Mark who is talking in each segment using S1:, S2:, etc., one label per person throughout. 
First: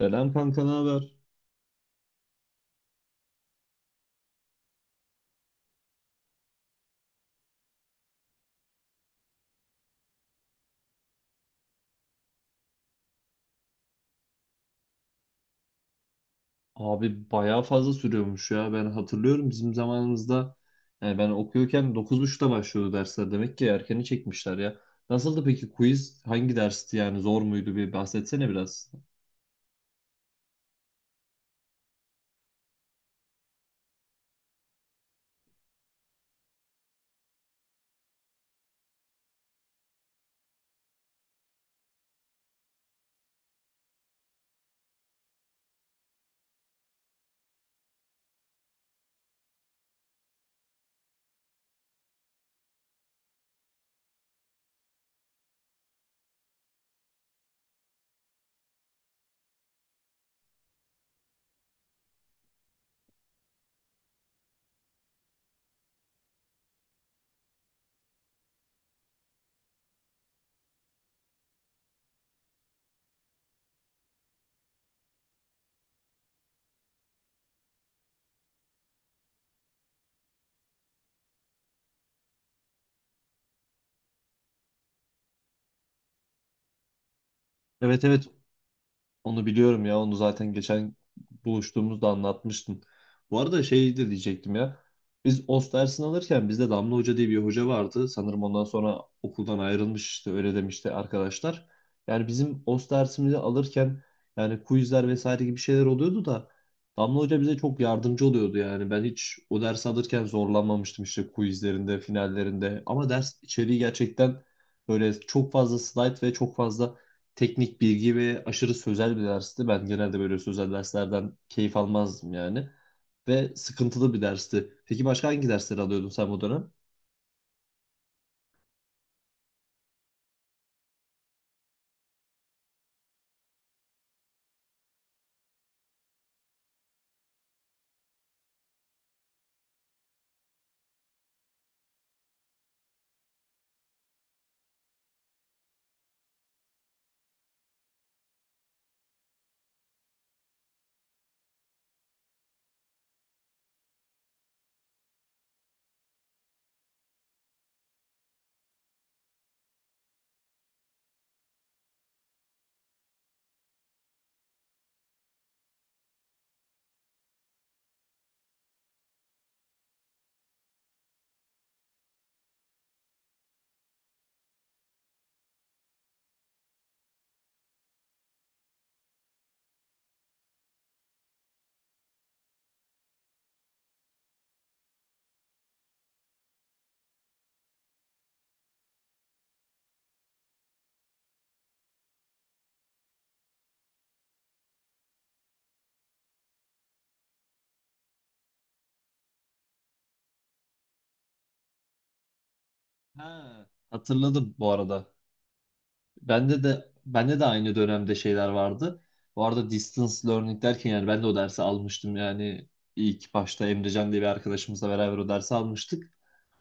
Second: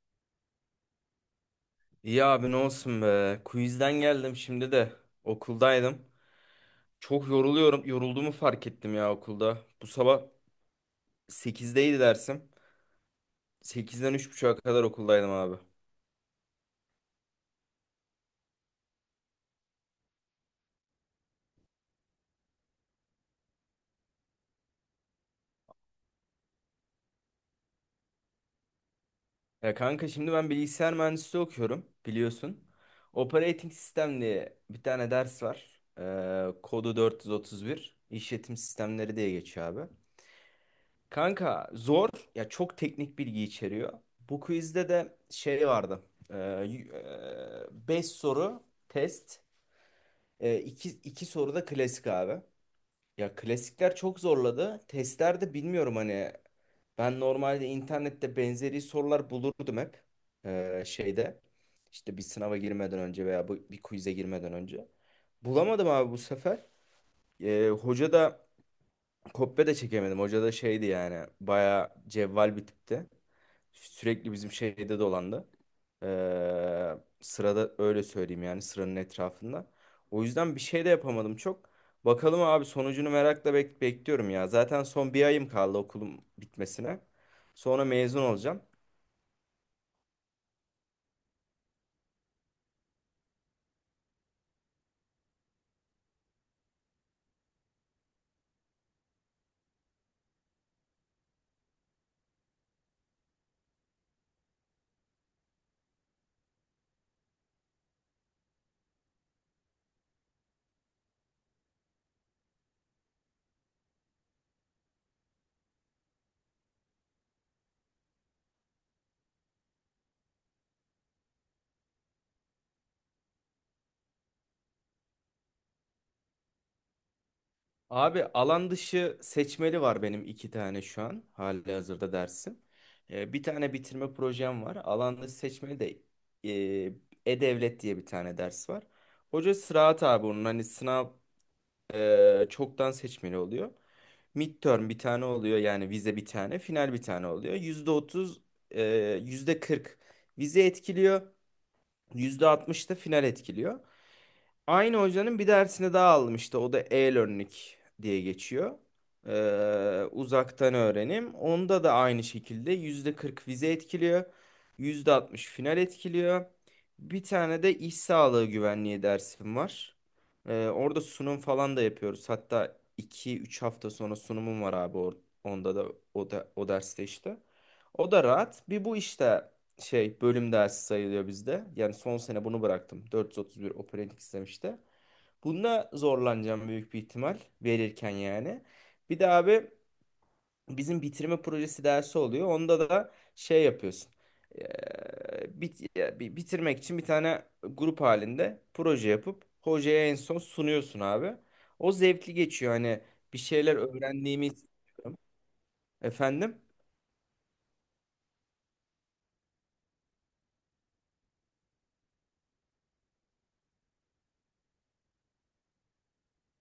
S1: Selam kanka, ne haber?
S2: İyi abi, ne olsun be. Quizden geldim şimdi de. Okuldaydım. Çok yoruluyorum. Yorulduğumu fark ettim ya, okulda. Bu sabah sekizdeydi dersim. Sekizden 3.30'a kadar okuldaydım abi.
S1: Abi bayağı fazla sürüyormuş ya. Ben hatırlıyorum bizim zamanımızda yani ben okuyorken dokuz buçukta başlıyordu dersler. Demek ki erkeni çekmişler ya. Nasıldı peki quiz? Hangi dersti yani, zor muydu, bir bahsetsene biraz.
S2: Ya kanka, şimdi ben bilgisayar mühendisliği okuyorum biliyorsun. Operating System diye bir tane ders var. Kodu 431. İşletim sistemleri diye geçiyor abi. Kanka zor ya, çok teknik bilgi içeriyor. Bu quizde de şey vardı, 5 soru test. E, 2 2 soru da klasik abi. Ya klasikler çok zorladı. Testlerde bilmiyorum hani, ben normalde internette benzeri sorular bulurdum hep. Şeyde işte, bir sınava girmeden önce veya bir quiz'e girmeden önce. Bulamadım abi bu sefer. Hoca da, kopya da çekemedim. Hoca da şeydi yani. Bayağı cevval bir tipti. Sürekli bizim şeyde dolandı. Sırada, öyle söyleyeyim yani, sıranın etrafında. O yüzden bir şey de yapamadım çok. Bakalım abi, sonucunu merakla bekliyorum ya. Zaten son bir ayım kaldı okulum bitmesine. Sonra
S1: Evet
S2: mezun
S1: evet,
S2: olacağım.
S1: onu biliyorum ya. Onu zaten geçen buluştuğumuzda anlatmıştın. Bu arada şey de diyecektim ya. Biz OST dersini alırken bizde Damla Hoca diye bir hoca vardı. Sanırım ondan sonra okuldan ayrılmış, işte öyle demişti arkadaşlar. Yani bizim OST dersimizi alırken yani quizler vesaire gibi şeyler oluyordu da Damla Hoca bize çok yardımcı oluyordu yani. Ben hiç o dersi alırken zorlanmamıştım işte quizlerinde, finallerinde. Ama ders içeriği gerçekten böyle çok fazla slide ve çok fazla teknik bilgi ve aşırı sözel bir dersti. Ben genelde böyle sözel derslerden keyif almazdım yani. Ve sıkıntılı bir dersti. Peki başka hangi dersleri alıyordun sen bu dönem?
S2: Abi alan dışı seçmeli var benim, iki tane şu an hali hazırda dersim. Bir tane bitirme projem var. Alan dışı seçmeli de E-Devlet diye bir tane ders var. Hoca sıraat abi onun, hani sınav çoktan seçmeli oluyor. Midterm bir tane oluyor yani, vize bir tane, final bir tane oluyor. %30, e, %40 vize etkiliyor, %60 da final etkiliyor. Aynı hocanın bir dersini daha aldım işte. O da e-learning diye geçiyor. Uzaktan öğrenim. Onda da aynı şekilde %40 vize etkiliyor, %60 final etkiliyor. Bir tane de iş sağlığı güvenliği dersim var. Orada sunum falan da yapıyoruz. Hatta 2-3 hafta sonra sunumum var abi, onda da o derste işte. O da rahat. Bir bu işte şey bölüm dersi sayılıyor bizde. Yani son sene bunu bıraktım. 431 operating sistem işte. Bununla zorlanacağım büyük bir ihtimal verirken yani. Bir de abi, bizim bitirme projesi dersi oluyor. Onda da şey yapıyorsun. Bitirmek için bir tane grup halinde proje yapıp hocaya en son sunuyorsun abi. O zevkli geçiyor. Hani bir
S1: Ha,
S2: şeyler
S1: hatırladım
S2: öğrendiğimiz...
S1: bu arada.
S2: Efendim?
S1: Bende de aynı dönemde şeyler vardı. Bu arada distance learning derken yani ben de o dersi almıştım yani ilk başta Emrecan diye bir arkadaşımızla beraber o dersi almıştık.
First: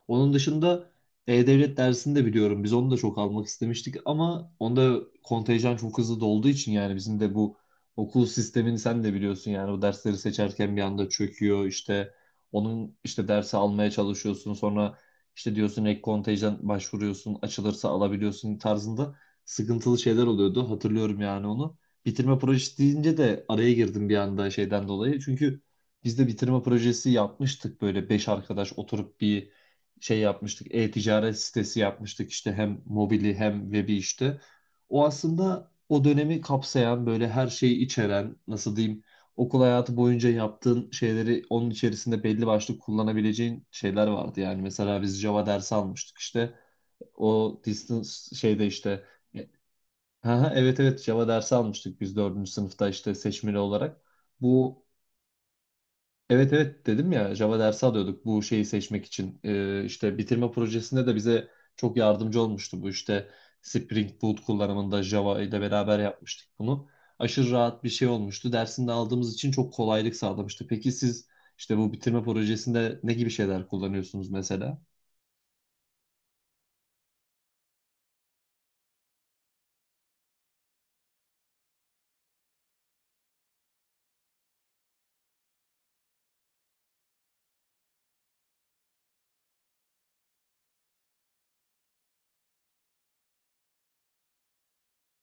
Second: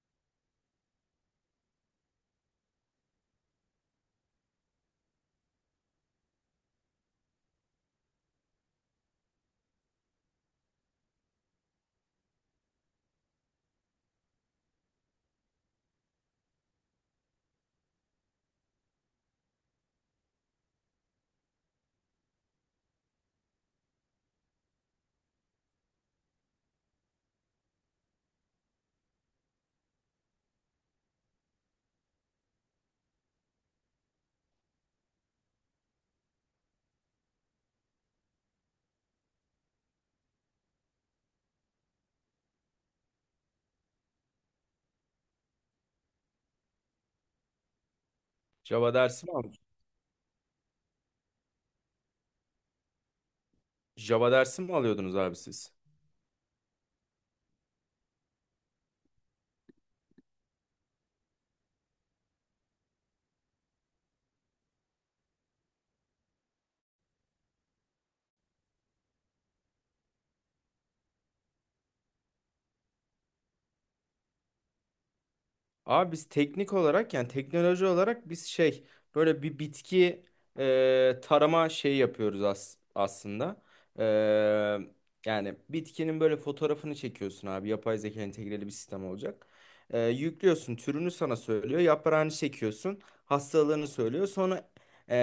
S1: Onun dışında E-Devlet dersini de biliyorum. Biz onu da çok almak istemiştik ama onda kontenjan çok hızlı dolduğu için yani bizim de bu okul sistemini sen de biliyorsun yani, o dersleri seçerken bir anda çöküyor, işte onun işte dersi almaya çalışıyorsun sonra işte diyorsun ek kontenjan başvuruyorsun açılırsa alabiliyorsun tarzında sıkıntılı şeyler oluyordu, hatırlıyorum yani onu. Bitirme projesi deyince de araya girdim bir anda şeyden dolayı, çünkü biz de bitirme projesi yapmıştık, böyle beş arkadaş oturup bir şey yapmıştık. E-ticaret sitesi yapmıştık işte, hem mobili hem webi işte. O aslında o dönemi kapsayan böyle her şeyi içeren, nasıl diyeyim, okul hayatı boyunca yaptığın şeyleri onun içerisinde belli başlı kullanabileceğin şeyler vardı. Yani mesela biz Java dersi almıştık işte, o distance şeyde
S2: Java
S1: işte.
S2: dersi mi al-
S1: Aha, evet evet, Java dersi almıştık biz dördüncü sınıfta işte seçmeli olarak.
S2: Java dersi mi
S1: Bu,
S2: alıyordunuz abi siz?
S1: evet evet, dedim ya Java dersi alıyorduk bu şeyi seçmek için. İşte bitirme projesinde de bize çok yardımcı olmuştu bu işte Spring Boot kullanımında Java ile beraber yapmıştık bunu. Aşırı rahat bir şey olmuştu. Dersini de aldığımız için çok kolaylık sağlamıştı. Peki siz işte bu bitirme projesinde ne gibi şeyler kullanıyorsunuz mesela?
S2: Abi biz teknik olarak, yani teknoloji olarak biz şey, böyle bir bitki tarama şeyi yapıyoruz aslında. E, yani bitkinin böyle fotoğrafını çekiyorsun abi, yapay zeka entegreli bir sistem olacak. Yüklüyorsun, türünü sana söylüyor, yaprağını çekiyorsun, hastalığını söylüyor. Sonra e,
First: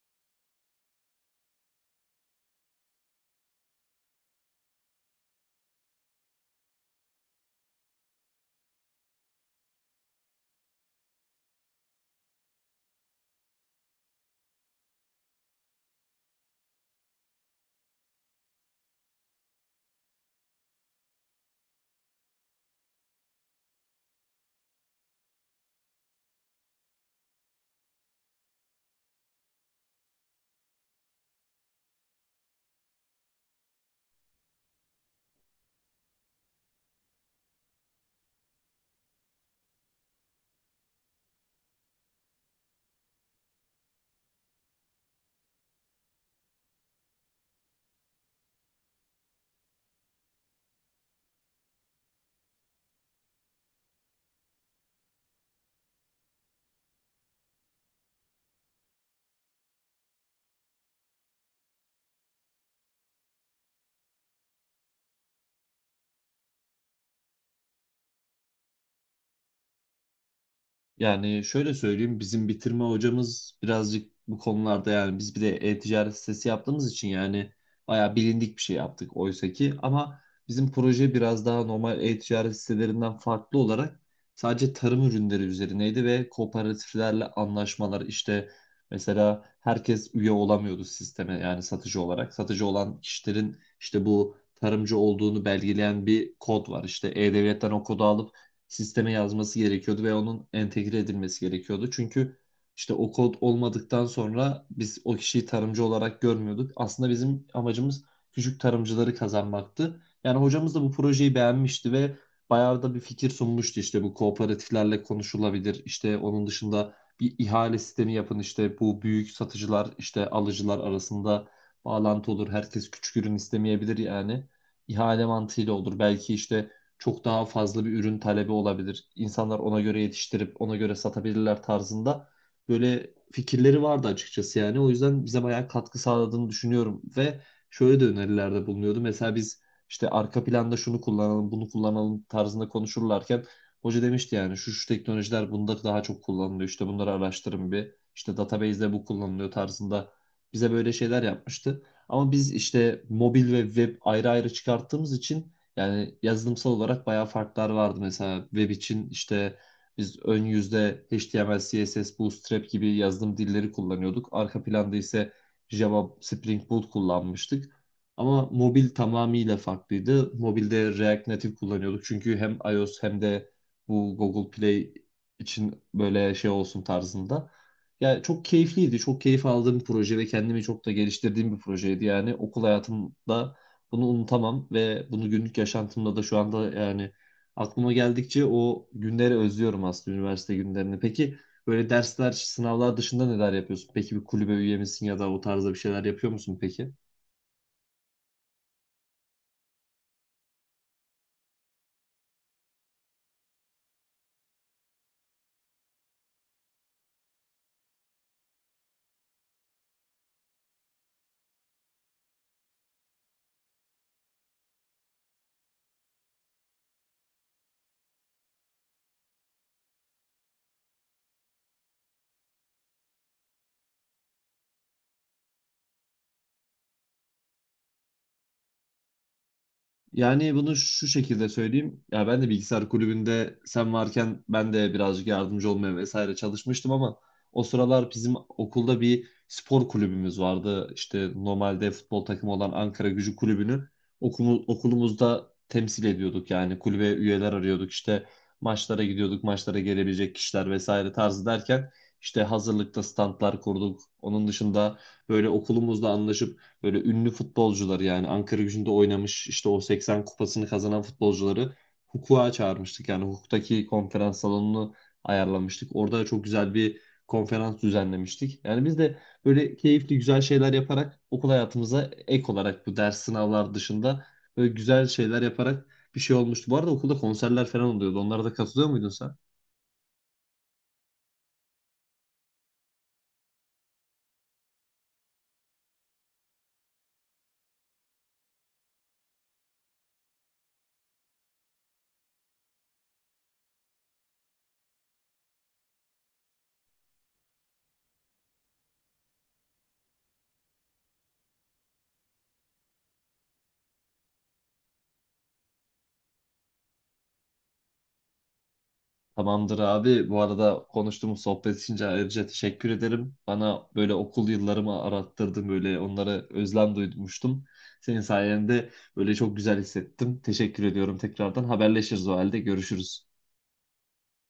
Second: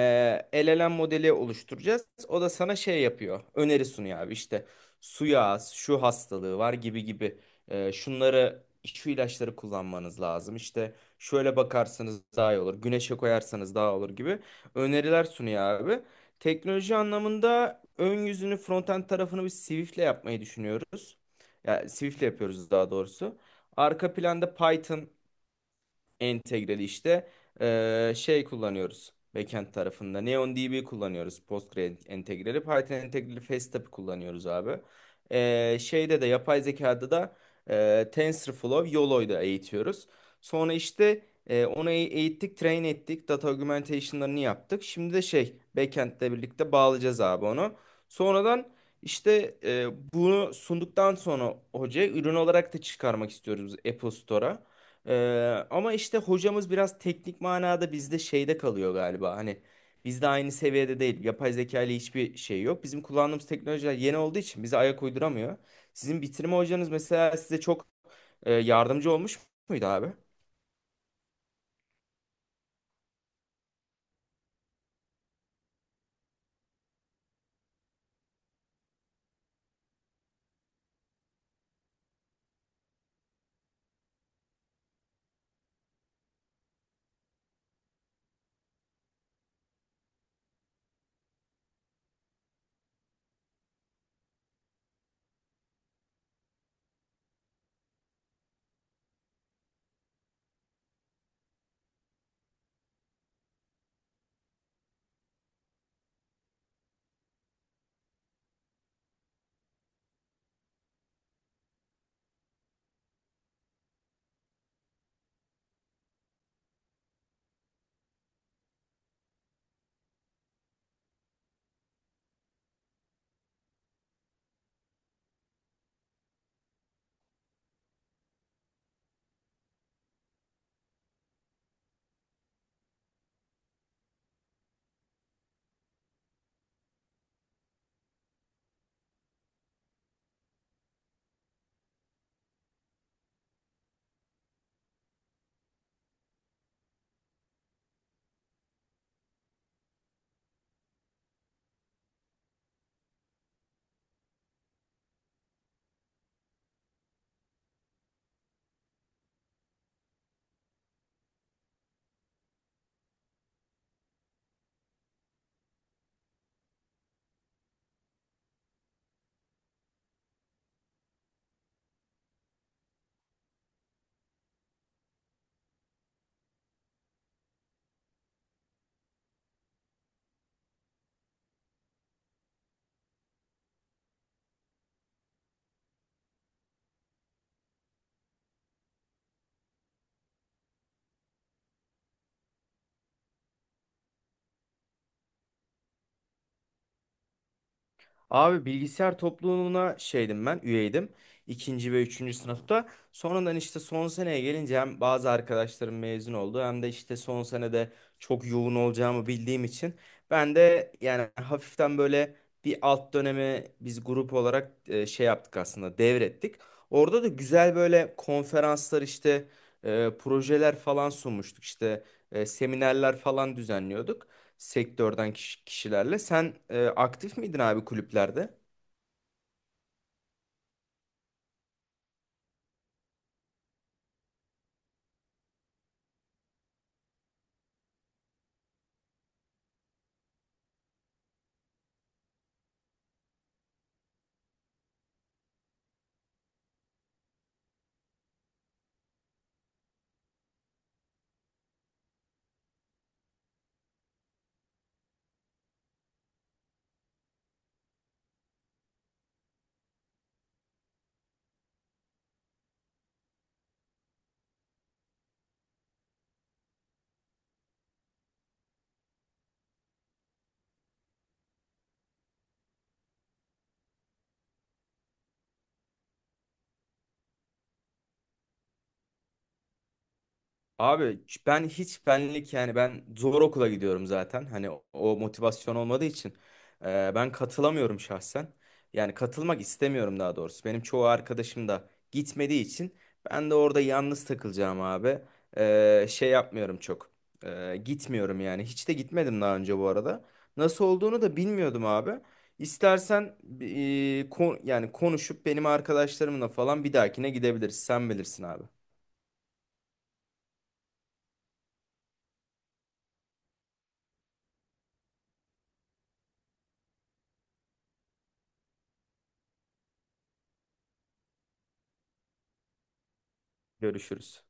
S2: LLM modeli oluşturacağız. O da sana şey yapıyor, öneri sunuyor abi, işte suya az, şu hastalığı var gibi gibi. Şunları, şu ilaçları kullanmanız lazım. İşte şöyle bakarsanız daha iyi olur. Güneşe koyarsanız daha olur gibi öneriler sunuyor abi. Teknoloji anlamında ön yüzünü, frontend tarafını biz Swift'le yapmayı düşünüyoruz. Ya Swift'le yapıyoruz daha doğrusu. Arka planda Python entegreli işte şey kullanıyoruz. Backend tarafında NeonDB kullanıyoruz, Postgre entegreli. Python entegreli Facetap kullanıyoruz abi. Şeyde de, yapay zekada da TensorFlow, YOLO'da eğitiyoruz. Sonra işte onu eğittik, train ettik. Data augmentation'larını yaptık. Şimdi de şey, backend'le birlikte bağlayacağız abi onu. Sonradan işte bunu sunduktan sonra hocaya ürün olarak da çıkarmak istiyoruz Apple Store'a. Ama işte hocamız biraz teknik manada bizde şeyde kalıyor galiba. Hani bizde aynı seviyede değil. Yapay zeka ile hiçbir şey yok. Bizim kullandığımız teknolojiler yeni olduğu için bize ayak uyduramıyor. Sizin bitirme hocanız mesela size çok yardımcı olmuş muydu abi?
S1: Yani şöyle söyleyeyim, bizim bitirme hocamız birazcık bu konularda, yani biz bir de e-ticaret sitesi yaptığımız için yani bayağı bilindik bir şey yaptık oysa ki, ama bizim proje biraz daha normal e-ticaret sitelerinden farklı olarak sadece tarım ürünleri üzerineydi ve kooperatiflerle anlaşmalar işte, mesela herkes üye olamıyordu sisteme yani satıcı olarak. Satıcı olan kişilerin işte bu tarımcı olduğunu belgeleyen bir kod var. İşte e-devletten o kodu alıp sisteme yazması gerekiyordu ve onun entegre edilmesi gerekiyordu. Çünkü işte o kod olmadıktan sonra biz o kişiyi tarımcı olarak görmüyorduk. Aslında bizim amacımız küçük tarımcıları kazanmaktı. Yani hocamız da bu projeyi beğenmişti ve bayağı da bir fikir sunmuştu. İşte bu kooperatiflerle konuşulabilir. İşte onun dışında bir ihale sistemi yapın. İşte bu büyük satıcılar işte alıcılar arasında bağlantı olur. Herkes küçük ürün istemeyebilir yani. İhale mantığıyla olur. Belki işte çok daha fazla bir ürün talebi olabilir. İnsanlar ona göre yetiştirip ona göre satabilirler tarzında böyle fikirleri vardı açıkçası yani. O yüzden bize bayağı katkı sağladığını düşünüyorum. Ve şöyle de önerilerde bulunuyordu. Mesela biz işte arka planda şunu kullanalım, bunu kullanalım tarzında konuşurlarken hoca demişti yani şu şu teknolojiler bunda daha çok kullanılıyor. İşte bunları araştırın bir. İşte database'de bu kullanılıyor tarzında bize böyle şeyler yapmıştı. Ama biz işte mobil ve web ayrı ayrı çıkarttığımız için yani yazılımsal olarak bayağı farklar vardı. Mesela web için işte biz ön yüzde HTML, CSS, Bootstrap gibi yazılım dilleri kullanıyorduk. Arka planda ise Java, Spring Boot kullanmıştık. Ama mobil tamamıyla farklıydı. Mobilde React Native kullanıyorduk. Çünkü hem iOS hem de bu Google Play için böyle şey olsun tarzında. Yani çok keyifliydi. Çok keyif aldığım bir proje ve kendimi çok da geliştirdiğim bir projeydi. Yani okul hayatımda bunu unutamam ve bunu günlük yaşantımda da şu anda yani aklıma geldikçe o günleri özlüyorum aslında, üniversite günlerini. Peki böyle dersler, sınavlar dışında neler yapıyorsun? Peki bir kulübe üye misin ya da o tarzda bir şeyler yapıyor musun peki?
S2: Abi bilgisayar topluluğuna şeydim ben, üyeydim. İkinci ve üçüncü sınıfta. Sonradan işte son seneye gelince hem bazı arkadaşlarım mezun oldu, hem de işte son senede çok yoğun olacağımı bildiğim için ben de yani hafiften böyle bir alt dönemi biz grup olarak şey yaptık aslında, devrettik. Orada da güzel böyle konferanslar işte, projeler falan sunmuştuk işte, seminerler falan düzenliyorduk sektörden kişilerle. Sen aktif miydin abi kulüplerde?
S1: Yani bunu şu şekilde söyleyeyim. Ya ben de bilgisayar kulübünde sen varken ben de birazcık yardımcı olmaya vesaire çalışmıştım ama o sıralar bizim okulda bir spor kulübümüz vardı. İşte normalde futbol takımı olan Ankara Gücü Kulübü'nü okulumuzda temsil ediyorduk. Yani kulübe üyeler arıyorduk. İşte maçlara gidiyorduk, maçlara gelebilecek kişiler vesaire tarzı derken işte hazırlıkta standlar kurduk. Onun dışında böyle okulumuzla anlaşıp böyle ünlü futbolcuları, yani Ankara Gücü'nde oynamış işte o 80 kupasını kazanan futbolcuları hukuka çağırmıştık. Yani hukuktaki konferans salonunu ayarlamıştık. Orada çok güzel bir konferans düzenlemiştik. Yani biz de böyle keyifli güzel şeyler yaparak okul hayatımıza ek olarak bu ders sınavlar dışında böyle güzel şeyler yaparak bir şey olmuştu. Bu arada okulda konserler falan oluyordu. Onlara da katılıyor muydun sen?
S2: Abi ben hiç benlik yani, ben zor okula gidiyorum zaten. Hani o motivasyon olmadığı için ben katılamıyorum şahsen. Yani katılmak istemiyorum daha doğrusu. Benim çoğu arkadaşım da gitmediği için ben de orada yalnız takılacağım abi. Şey yapmıyorum çok. Gitmiyorum yani. Hiç de gitmedim daha önce bu arada. Nasıl olduğunu da bilmiyordum abi. İstersen yani konuşup benim arkadaşlarımla falan bir dahakine gidebiliriz. Sen bilirsin abi.
S1: Tamamdır abi. Bu arada konuştuğumuz sohbet için ayrıca teşekkür ederim. Bana böyle okul yıllarımı arattırdın. Böyle onlara özlem duymuştum. Senin sayende böyle çok güzel hissettim. Teşekkür ediyorum tekrardan. Haberleşiriz o halde. Görüşürüz.
S2: Görüşürüz.